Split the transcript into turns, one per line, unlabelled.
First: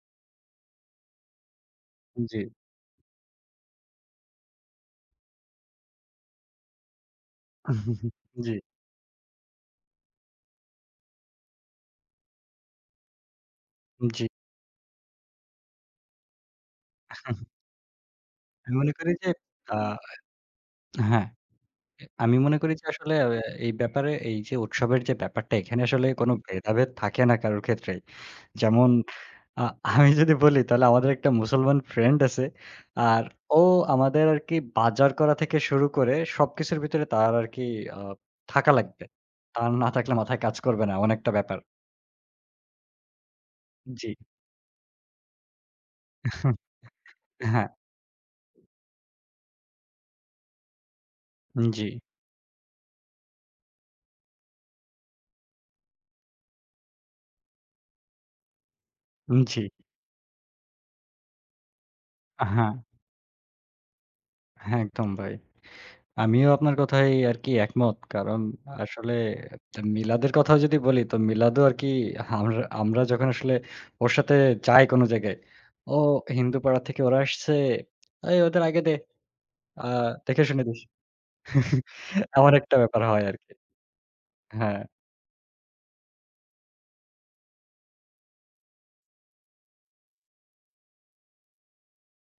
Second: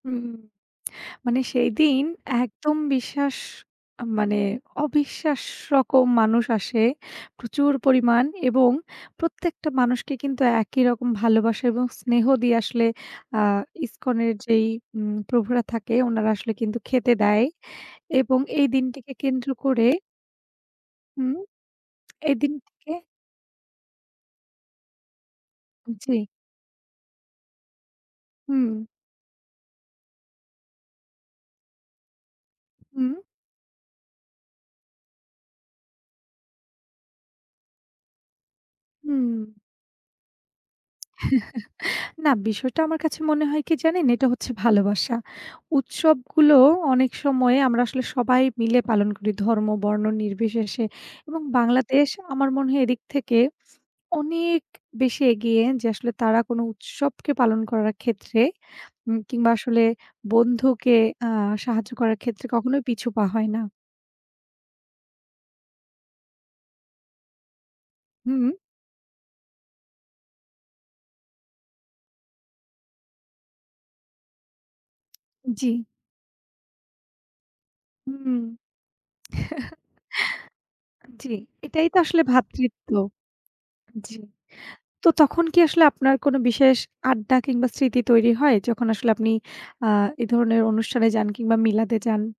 হুম মানে সেইদিন
জি।
একদম বিশ্বাস মানে অবিশ্বাস রকম মানুষ আসে প্রচুর পরিমাণ
জি।
এবং প্রত্যেকটা মানুষকে কিন্তু একই রকম ভালোবাসা এবং স্নেহ দিয়ে আসলে আ
জি।
ইসকনের যেই উম প্রভুরা থাকে ওনারা আসলে কিন্তু খেতে দেয় এবং এই
আমি মনে করি
দিনটিকে
যে
কেন্দ্র
আ
করে
হ্যাঁ।
হুম।
এ আমি
এদিন
মনে করি যে
থেকে
আসলে আ এই ব্যাপারে এইযে উৎসবের যে ব্যাপারটা এখানে আসলে
জি।
কোনো ভেদাভেদ থাকে না কারোর ক্ষেত্রেই।
হুম।
যেমন আ আমি যদি বলি তাহলে আমাদের একটা মুসলমান ফ্রেন্ড আছে।
হুম।
আর ও আমাদের আরকি বাজার করা থেকে শুরু করে সবকিছুর ভিতরে তার আরকি আ থাকা লাগবে।
হুম।
তার না থাকলে মাথায় কাজ করবে না। এমন একটা ব্যাপার।
না বিষয়টা আমার কাছে মনে হয় কি জানেন?
জি।
এটা হচ্ছে ভালোবাসা। উৎসবগুলো অনেক সময়
হ্যাঁ।
আমরা আসলে সবাই মিলে পালন করি ধর্ম, বর্ণ নির্বিশেষে। এবং
জি।
বাংলাদেশ আমার মনে হয় এদিক থেকে অনেক বেশি এগিয়ে যে আসলে তারা কোনো উৎসবকে পালন করার ক্ষেত্রে এ
উম
কিংবা
জি।
আসলে বন্ধুকে আ সাহায্য করার
আ
ক্ষেত্রে
হ্যাঁ।
কখনোই পিছুপা হয় না।
হ্যাঁ, একদম ভাই। আমিও আপনার কথায় আরকি একমত। কারণ
হুম।
আসলে আ মিলাদের কথাও যদি বলি তো মিলাদও আরকি হামরা আমরা যখন আসলে ওর সাথে যাই কোনো জায়গায়,
জি।
"ও হিন্দুপাড়া থেকে ওরা আসছে।
হুম,
এই ওদের আগে দে। আ দেখে শুনে দিস।"
আ জি, এটাই তো আসলে
এমন একটা
ভ্রাতৃত্ব
ব্যাপার হয় আরকি।
জি।
হ্যাঁ।
তো তখন কি আসলে আপনার কোনো বিশেষ আড্ডা কিংবা স্মৃতি তৈরি হয় যখন আসলে আপনি আ এ ধরনের অনুষ্ঠানে যান কিংবা মিলাদে যান?